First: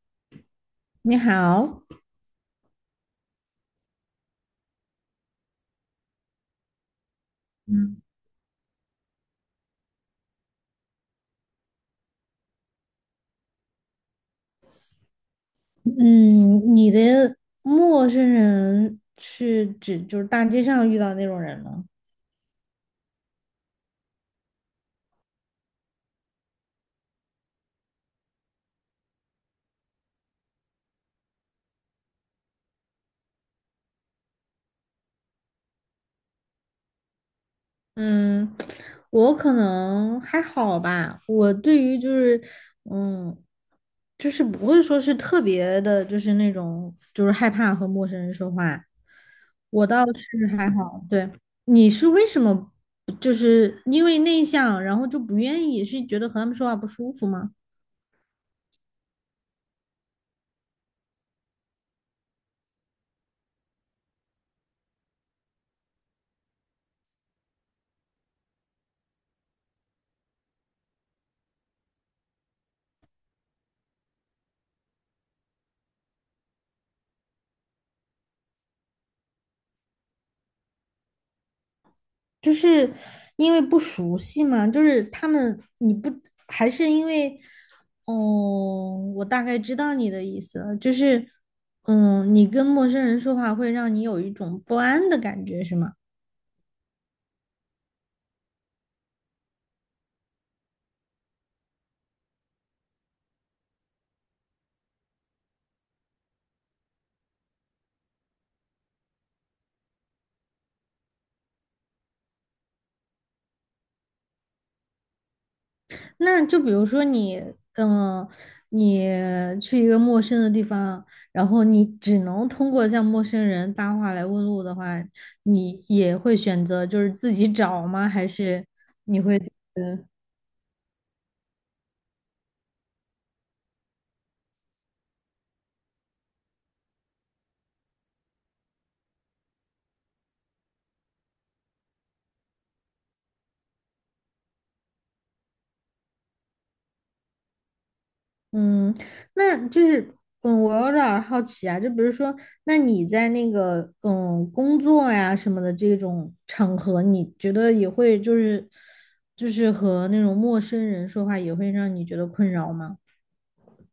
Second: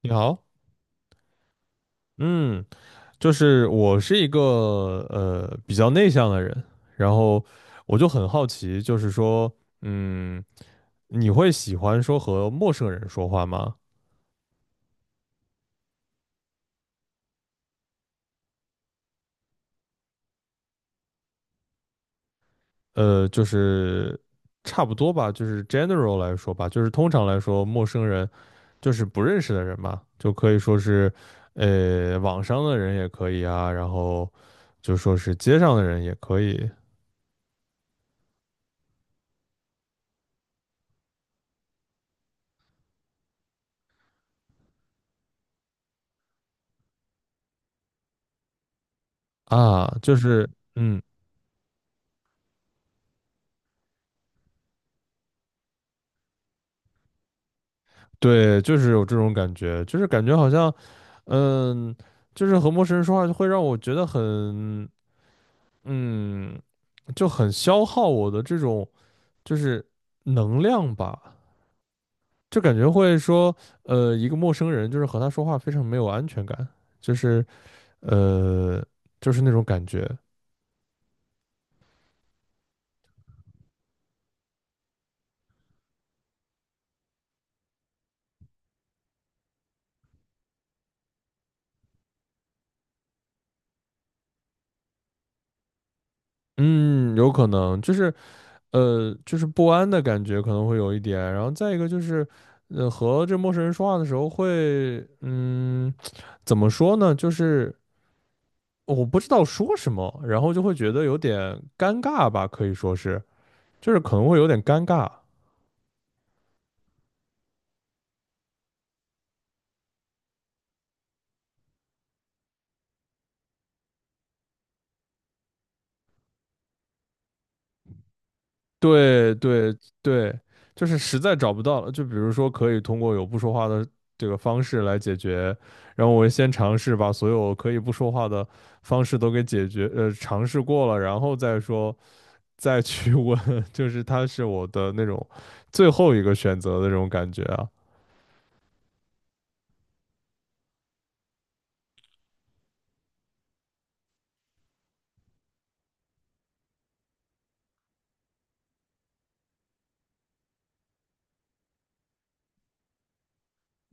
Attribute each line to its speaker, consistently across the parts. Speaker 1: 你好，
Speaker 2: 你好。
Speaker 1: 嗯，就是我是一个比较内向的人，然后我
Speaker 2: 嗯，
Speaker 1: 就很好奇，就是说，嗯，你会喜欢说和陌生人说话吗？
Speaker 2: 嗯，你的陌生人是指就是大街上遇到那种人吗？
Speaker 1: 就是差不多吧，就是 general 来说吧，就是通常来说，陌生人就是不认识的人嘛，就可以说是网上的人也可以啊，然后就说是街上的人也可以
Speaker 2: 嗯，我可能还好吧。我对于就是嗯，就是不会说是特别的，就是那种就是害怕和陌生人说话。我
Speaker 1: 啊，
Speaker 2: 倒
Speaker 1: 就
Speaker 2: 是
Speaker 1: 是。
Speaker 2: 还
Speaker 1: 嗯。
Speaker 2: 好。对。你是为什么就是因为内向，然后就不愿意，是觉得和他们说话不舒服吗？
Speaker 1: 对，就是有这种感觉，就是感觉好像，嗯，就是和陌生人说话就会让我觉得很，嗯，就很消耗我的这种就是能量吧，就感觉会说，一个陌生人就是和他说话非常没有安全感，就是呃，就是那种感觉。
Speaker 2: 就是因为不熟悉嘛，就是他们你不还是因为，哦，我大概知道你的意思了，就是，你跟陌生人说话会让你有一种不安的感觉，是吗？
Speaker 1: 嗯，有可能就是就是不安的感觉可能会有一点，然后再一个就是，和这陌生人说话的时候会。怎么说呢？就是我不知道说什么，然后就会觉得有点尴尬吧，可以说是，就是可能会有点尴尬。
Speaker 2: 那就比如说嗯，你去一个陌生的地方，然后你只能通过向陌生人搭话来问路的话，你也会选择就是自己找吗？还是你
Speaker 1: 对
Speaker 2: 会？
Speaker 1: 对对，就是实在找不到了，就比如说可以通过有不说话的这个方式来解决，然后我先尝试把所有可以不说话的方式都给解决，尝试过了，然后再说再去问，就是它是我的那种最后一个选择的这种感觉啊。
Speaker 2: 嗯，那就是，我有点儿好奇啊，就比如说，那你在那个工作呀什么的这种场合，你觉得也会就是和那种陌生人说话，也会让你觉得困扰吗？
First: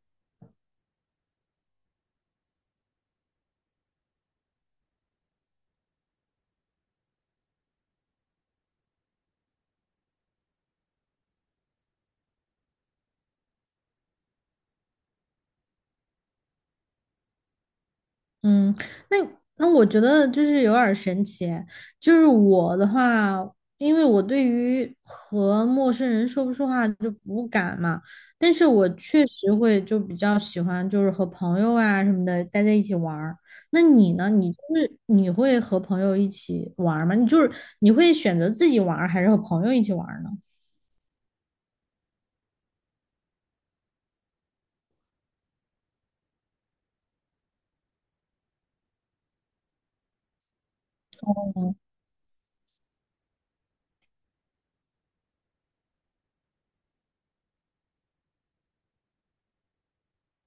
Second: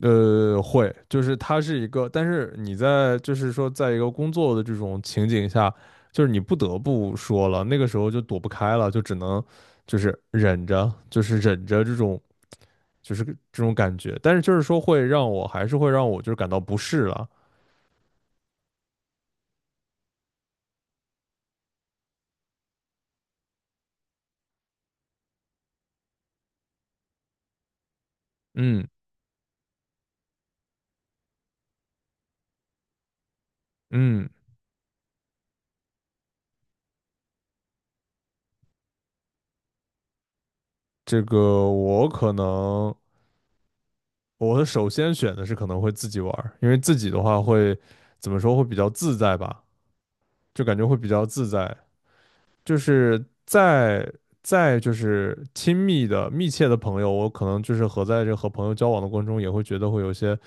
Speaker 1: 会，就是它是一个，但是你在就是说，在一个工作的这种情景下，就是你不得不说了，那个时候就躲不开了，就只能就是忍着，就是忍着这种就是这种感觉，但是就是说会让我还是会让我就是感到不适了。
Speaker 2: 嗯，那那我觉得就是有点儿神奇，就是我的话，因为我对于和陌生人说不说话就不敢嘛，但是
Speaker 1: 嗯
Speaker 2: 我确实会就比较喜欢就是和朋友啊什么的待在一起玩儿。那你
Speaker 1: 嗯，
Speaker 2: 呢？你就是你会和朋友一起玩儿吗？你就是你会选择自己玩儿还是和朋友一起玩儿呢？
Speaker 1: 这个我可能我首先选的是可能会自己玩儿，因为自己的话会怎么说，会比较自在吧，就感觉会比较自在，就是再就是亲密的、密切的朋友，我可能就是和在这和朋友交往的过程中，也会觉得会有些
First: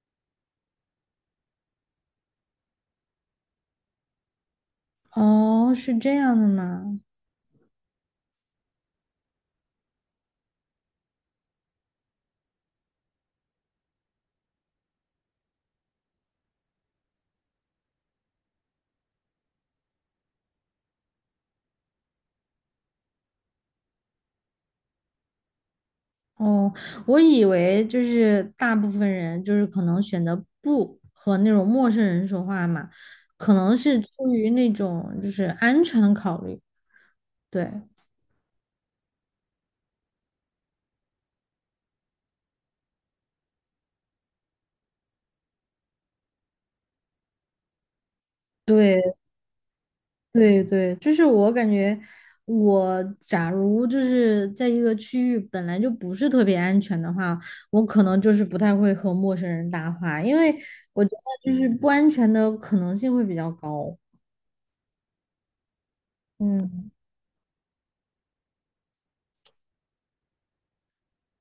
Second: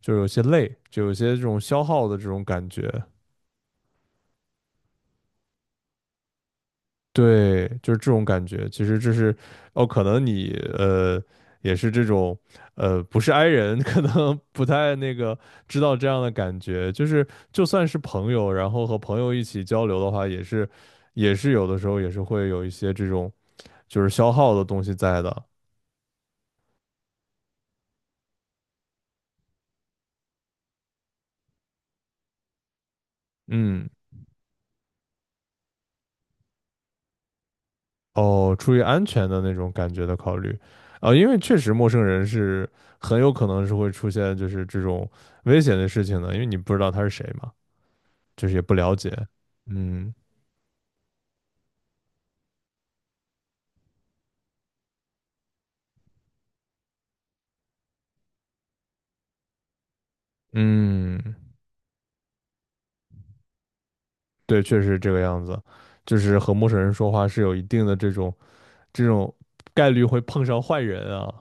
Speaker 1: 就是有些累，就有些这种消耗的这种感觉。
Speaker 2: 哦，是这样的吗？
Speaker 1: 对，就是这种感觉。其实这是哦，可能你呃也是这种不是 i 人，可能不太那个知道这样的感觉。就是就算是朋友，然后和朋友一起交流的话，也是有的时候也是会有一些这种就是消耗的东西在的。
Speaker 2: 哦，我以为就是大部分人就是可能选择不和那种陌生人说话嘛，可能
Speaker 1: 嗯，
Speaker 2: 是出于那种就是安全的考虑。对，
Speaker 1: 哦，出于安全的那种感觉的考虑，啊，因为确实陌生人是很有可能是会出现就是这种危险的事情的，因为你不知道他是谁嘛，就是也不了
Speaker 2: 对，
Speaker 1: 解。嗯
Speaker 2: 对，对，就是我感觉我假如就是在一个区域本来就不是特别安全的话，我可能就是不太会和陌生人搭话，因为我觉
Speaker 1: 嗯，
Speaker 2: 得就是不安全的可能性会比较高。
Speaker 1: 对，确实这个样子，就是和陌生
Speaker 2: 嗯。
Speaker 1: 人说话是有一定的这种概率会碰上坏人啊。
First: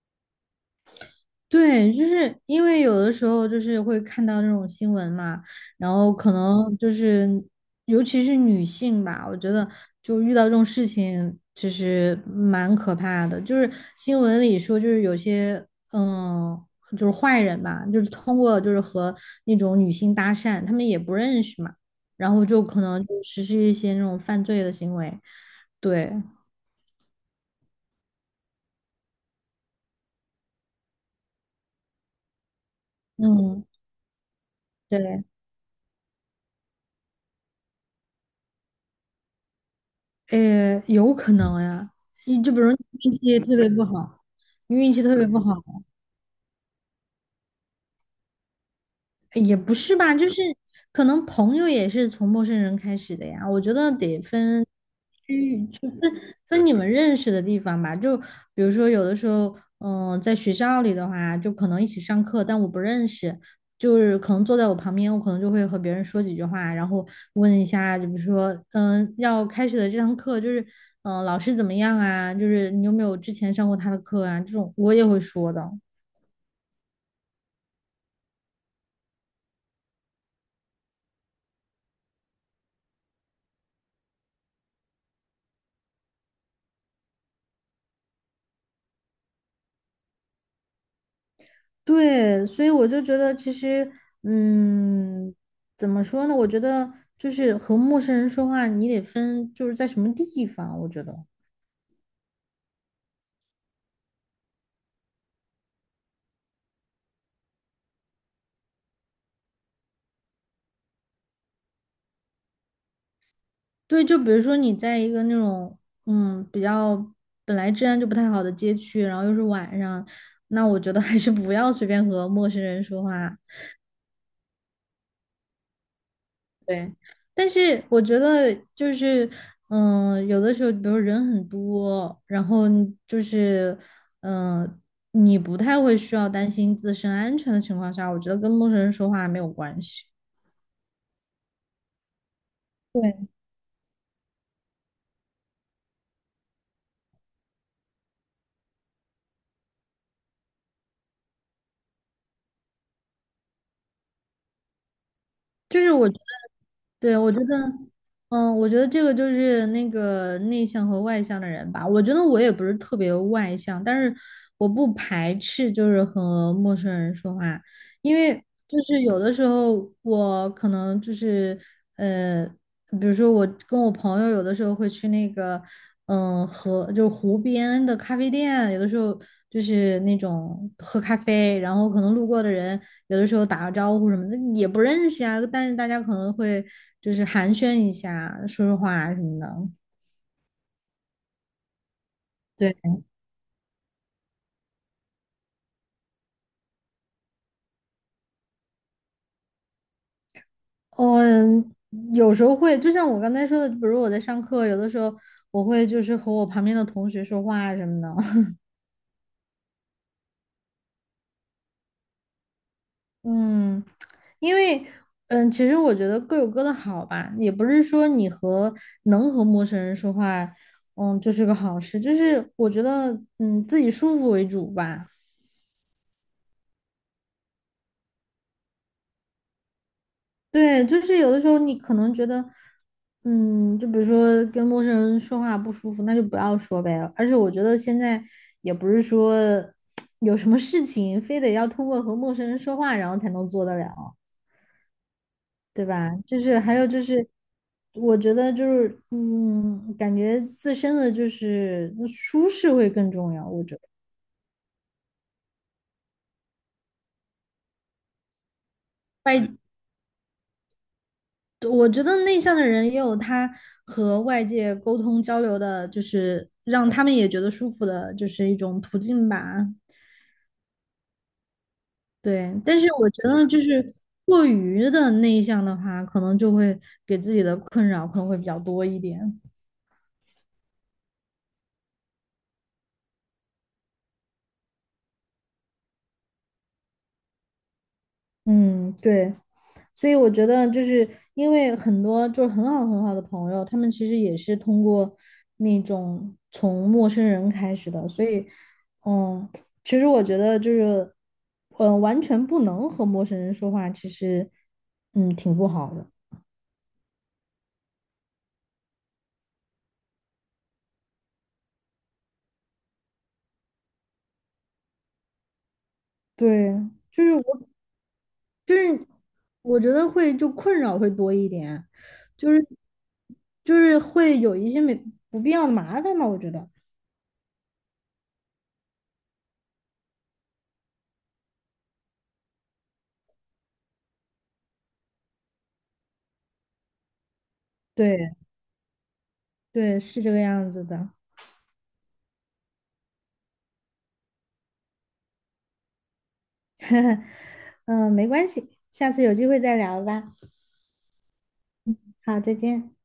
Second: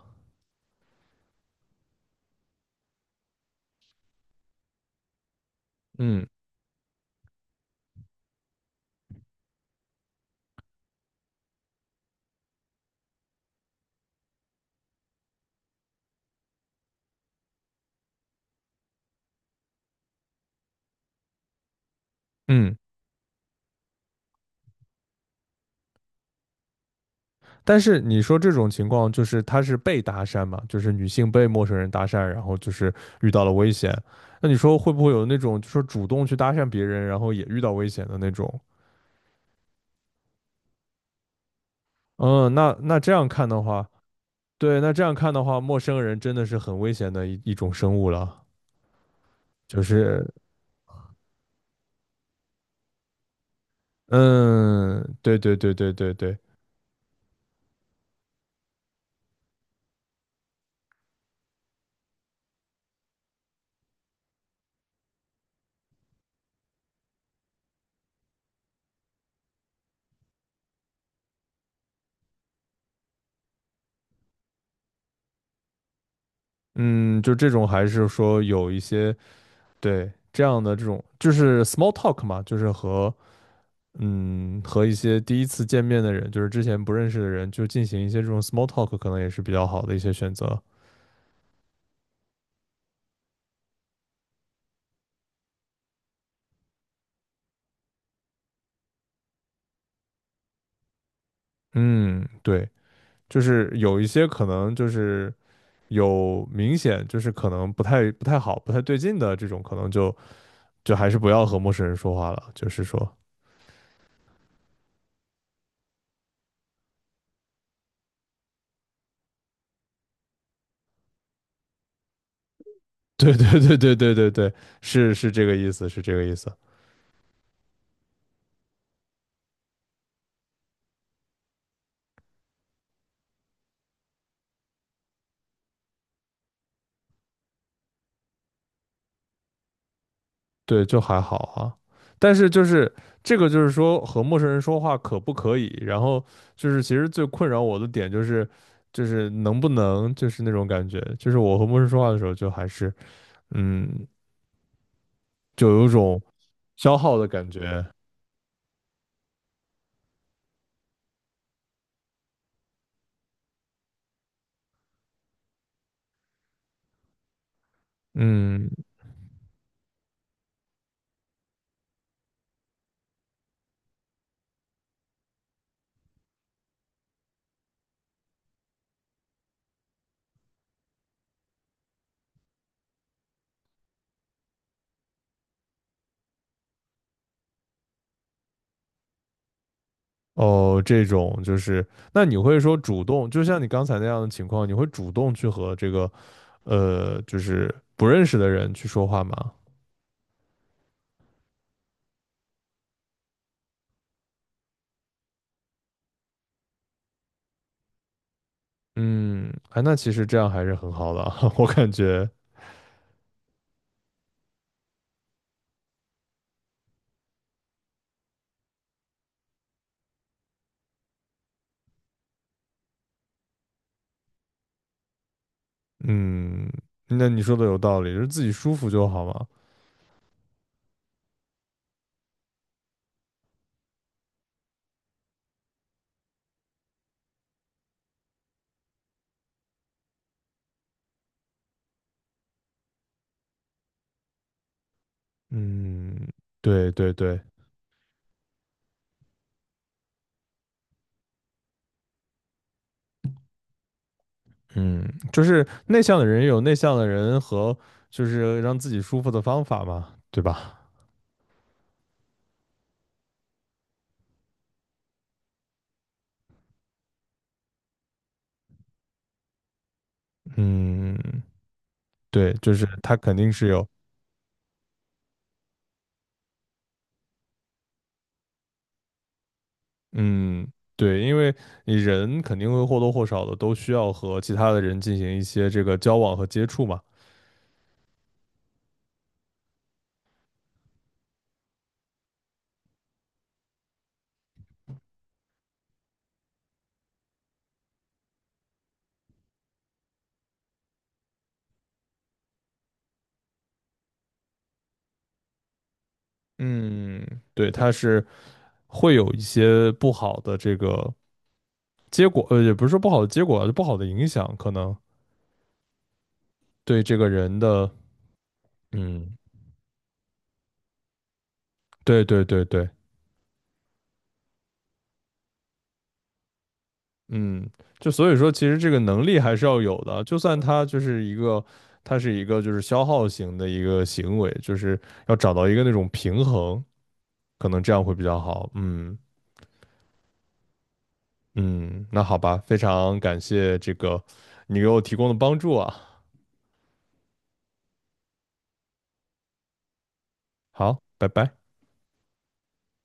Speaker 2: 对，就是因为有的时候就是会看到这种新闻嘛，然后
Speaker 1: 嗯
Speaker 2: 可能就是尤其是女性吧，我觉得就遇到这种事情其实蛮可怕的。就是新闻里说，就是有些嗯，就是坏人吧，就是通过就是和那种女性搭讪，他们也不认识嘛，然后就
Speaker 1: 嗯。
Speaker 2: 可能就实施一些那种犯罪的行为。对，
Speaker 1: 但是你说这种情况，就是他是被搭讪嘛，就是女性被陌生人搭讪，然后就是遇到了
Speaker 2: 嗯，
Speaker 1: 危险。那你说会不会
Speaker 2: 对。
Speaker 1: 有那种，就是主动去搭讪别人，然后也遇到危险的那种？
Speaker 2: 有可能呀。你就
Speaker 1: 嗯，
Speaker 2: 比如
Speaker 1: 那
Speaker 2: 你
Speaker 1: 那这
Speaker 2: 运
Speaker 1: 样
Speaker 2: 气
Speaker 1: 看
Speaker 2: 特
Speaker 1: 的
Speaker 2: 别不
Speaker 1: 话，
Speaker 2: 好，你
Speaker 1: 对，
Speaker 2: 运
Speaker 1: 那这
Speaker 2: 气
Speaker 1: 样
Speaker 2: 特别
Speaker 1: 看
Speaker 2: 不
Speaker 1: 的
Speaker 2: 好，
Speaker 1: 话，陌生人真的是很危险的一种生物了。
Speaker 2: 诶也不
Speaker 1: 就
Speaker 2: 是吧，
Speaker 1: 是，
Speaker 2: 就是可能朋友也是从陌生人开始的呀，我觉得得分
Speaker 1: 嗯，对对对对对对，
Speaker 2: 分你们认识的地方吧，就比如说有的时候，在学校里的话，就可能一起上课，但我不认识，就是可能坐在我旁边，我可能就会和别人说几句话，然后问一下，就比如说，要开始的这堂课就是，老师怎么样啊？就是你有没有之前上过他的课啊？这种我也会说的。
Speaker 1: 嗯，就这种还是说有一些对这样的这种，就是 small talk 嘛，就是和一些第一次见面的人，就是之前不认识的人，就进行一些这种 small talk，可能也是比较好的一些选择。
Speaker 2: 对，所以我就觉得其实，嗯，怎么说呢？我觉得就是和陌生人说话，你得分就是在什么地方，我觉得。
Speaker 1: 嗯，对，就是有一些可能就是有明显就是可能不太好、不太对劲的这种，可能就还是不要和陌生人说话了。就是说，
Speaker 2: 对，就比如说你在一个那种比较本来治安就不太好的街区，然后又是晚上，那我觉得还是不要随便和陌生人说
Speaker 1: 对
Speaker 2: 话。
Speaker 1: 对对对对对对，是是这个意思，是这个意思。
Speaker 2: 对，但是我觉得就是有的时候比如人很多，然后你就是嗯、呃你不太会需要担心自身安全的情况下，我觉得跟陌生人说话没有关系。
Speaker 1: 对，就还好啊。但是就是这个，就是说和陌生人说话可不可以？然后就是其实最困扰我的点就是，就是能不能就是那种感觉，就是我和陌生人说话的时候，就还是嗯，就
Speaker 2: 就
Speaker 1: 有一
Speaker 2: 是我觉
Speaker 1: 种
Speaker 2: 得
Speaker 1: 消耗
Speaker 2: 对，
Speaker 1: 的
Speaker 2: 我觉
Speaker 1: 感
Speaker 2: 得。
Speaker 1: 觉。
Speaker 2: 我觉得这个就是那个内向和外向的人吧。我觉得我也不是特别外向，但是我不排斥就是和陌生人说话，因为
Speaker 1: 嗯，
Speaker 2: 就是有的时候我可能就是。呃。比如说我跟我朋友有的时候会去那个，就是湖边的咖啡店，有的时候就是那种喝咖啡，然后可能路过的人有的时候打个招呼什么的也不认识啊，但是大家可能会就是寒暄一下，说说话啊什么的。
Speaker 1: 哦，这种就是，那你会说
Speaker 2: 对，
Speaker 1: 主动，就像你刚才那样的情况，你会主动去和这个就是不认识的人去说话吗？
Speaker 2: 嗯，有时候会，就像我刚才说的，比如我在上课，有的时候我会就是和我旁边的同学说话啊什么的。
Speaker 1: 嗯，哎，那其实这样还是很好的啊，我感觉。
Speaker 2: 嗯，因为其实我觉得各有各的好吧，也不是说能和陌生人说话，就是个好事，就是我觉得自己舒服为主吧。
Speaker 1: 嗯，那你说的有道理，就是自己舒服就好嘛。
Speaker 2: 对，就是有的时候你可能觉得，就比如说跟陌生人说话不舒服，那就不要说呗。而且我觉得现在也不是说 有什么事情非得要通过和陌生人说话然后才能做得了。对吧？
Speaker 1: 嗯，
Speaker 2: 就是还有
Speaker 1: 对
Speaker 2: 就
Speaker 1: 对
Speaker 2: 是，
Speaker 1: 对，
Speaker 2: 我觉得就是，感觉自身的就是舒适会更重要。我觉得
Speaker 1: 嗯，就是内向的人有内向的人和就是让自己舒服的
Speaker 2: 外，
Speaker 1: 方法嘛，对吧？
Speaker 2: 我觉得内向的人也有他和外界沟通交流的，就是让他们也觉得舒服的，就是一种途径吧。
Speaker 1: 嗯，对，
Speaker 2: 对，
Speaker 1: 就
Speaker 2: 但
Speaker 1: 是
Speaker 2: 是我
Speaker 1: 他
Speaker 2: 觉
Speaker 1: 肯
Speaker 2: 得
Speaker 1: 定
Speaker 2: 就
Speaker 1: 是有，
Speaker 2: 是过于的内向的话，可能就会给自己的困扰可能会比较多一点。
Speaker 1: 嗯，对，因为你人肯定会或多或少的都需要和其他的人进行一些这个交往和接触嘛。
Speaker 2: 嗯，对。所以我觉得就是因为很多就是很好很好的朋友，他们其实也是通过那种从陌生人开始的，所以嗯，其实我觉得就是完全不能和陌生人说话，其实挺不好的。
Speaker 1: 嗯，对，他是会有一些不好的这个结果，也不是说不好的结果啊就不好的影响可能。
Speaker 2: 对，
Speaker 1: 对这
Speaker 2: 就
Speaker 1: 个
Speaker 2: 是
Speaker 1: 人的，
Speaker 2: 就是
Speaker 1: 嗯，
Speaker 2: 我觉得会就困扰会多一点，
Speaker 1: 对对
Speaker 2: 就
Speaker 1: 对
Speaker 2: 是
Speaker 1: 对，
Speaker 2: 就是会有一些没不必要的麻烦嘛，我觉得。
Speaker 1: 嗯，就所以说，其实这个能力还是要有的，就算他就是一个，他是一个就是消耗型的一个行为，就是要找到一个那种平衡，可能这样会比
Speaker 2: 对
Speaker 1: 较好。嗯
Speaker 2: 对，是这个样子的。
Speaker 1: 嗯，那好吧，非常感谢这个你给我提供的帮助啊，
Speaker 2: 嗯，没关系，下次有机会再聊吧。
Speaker 1: 好，拜拜。
Speaker 2: 好，再见。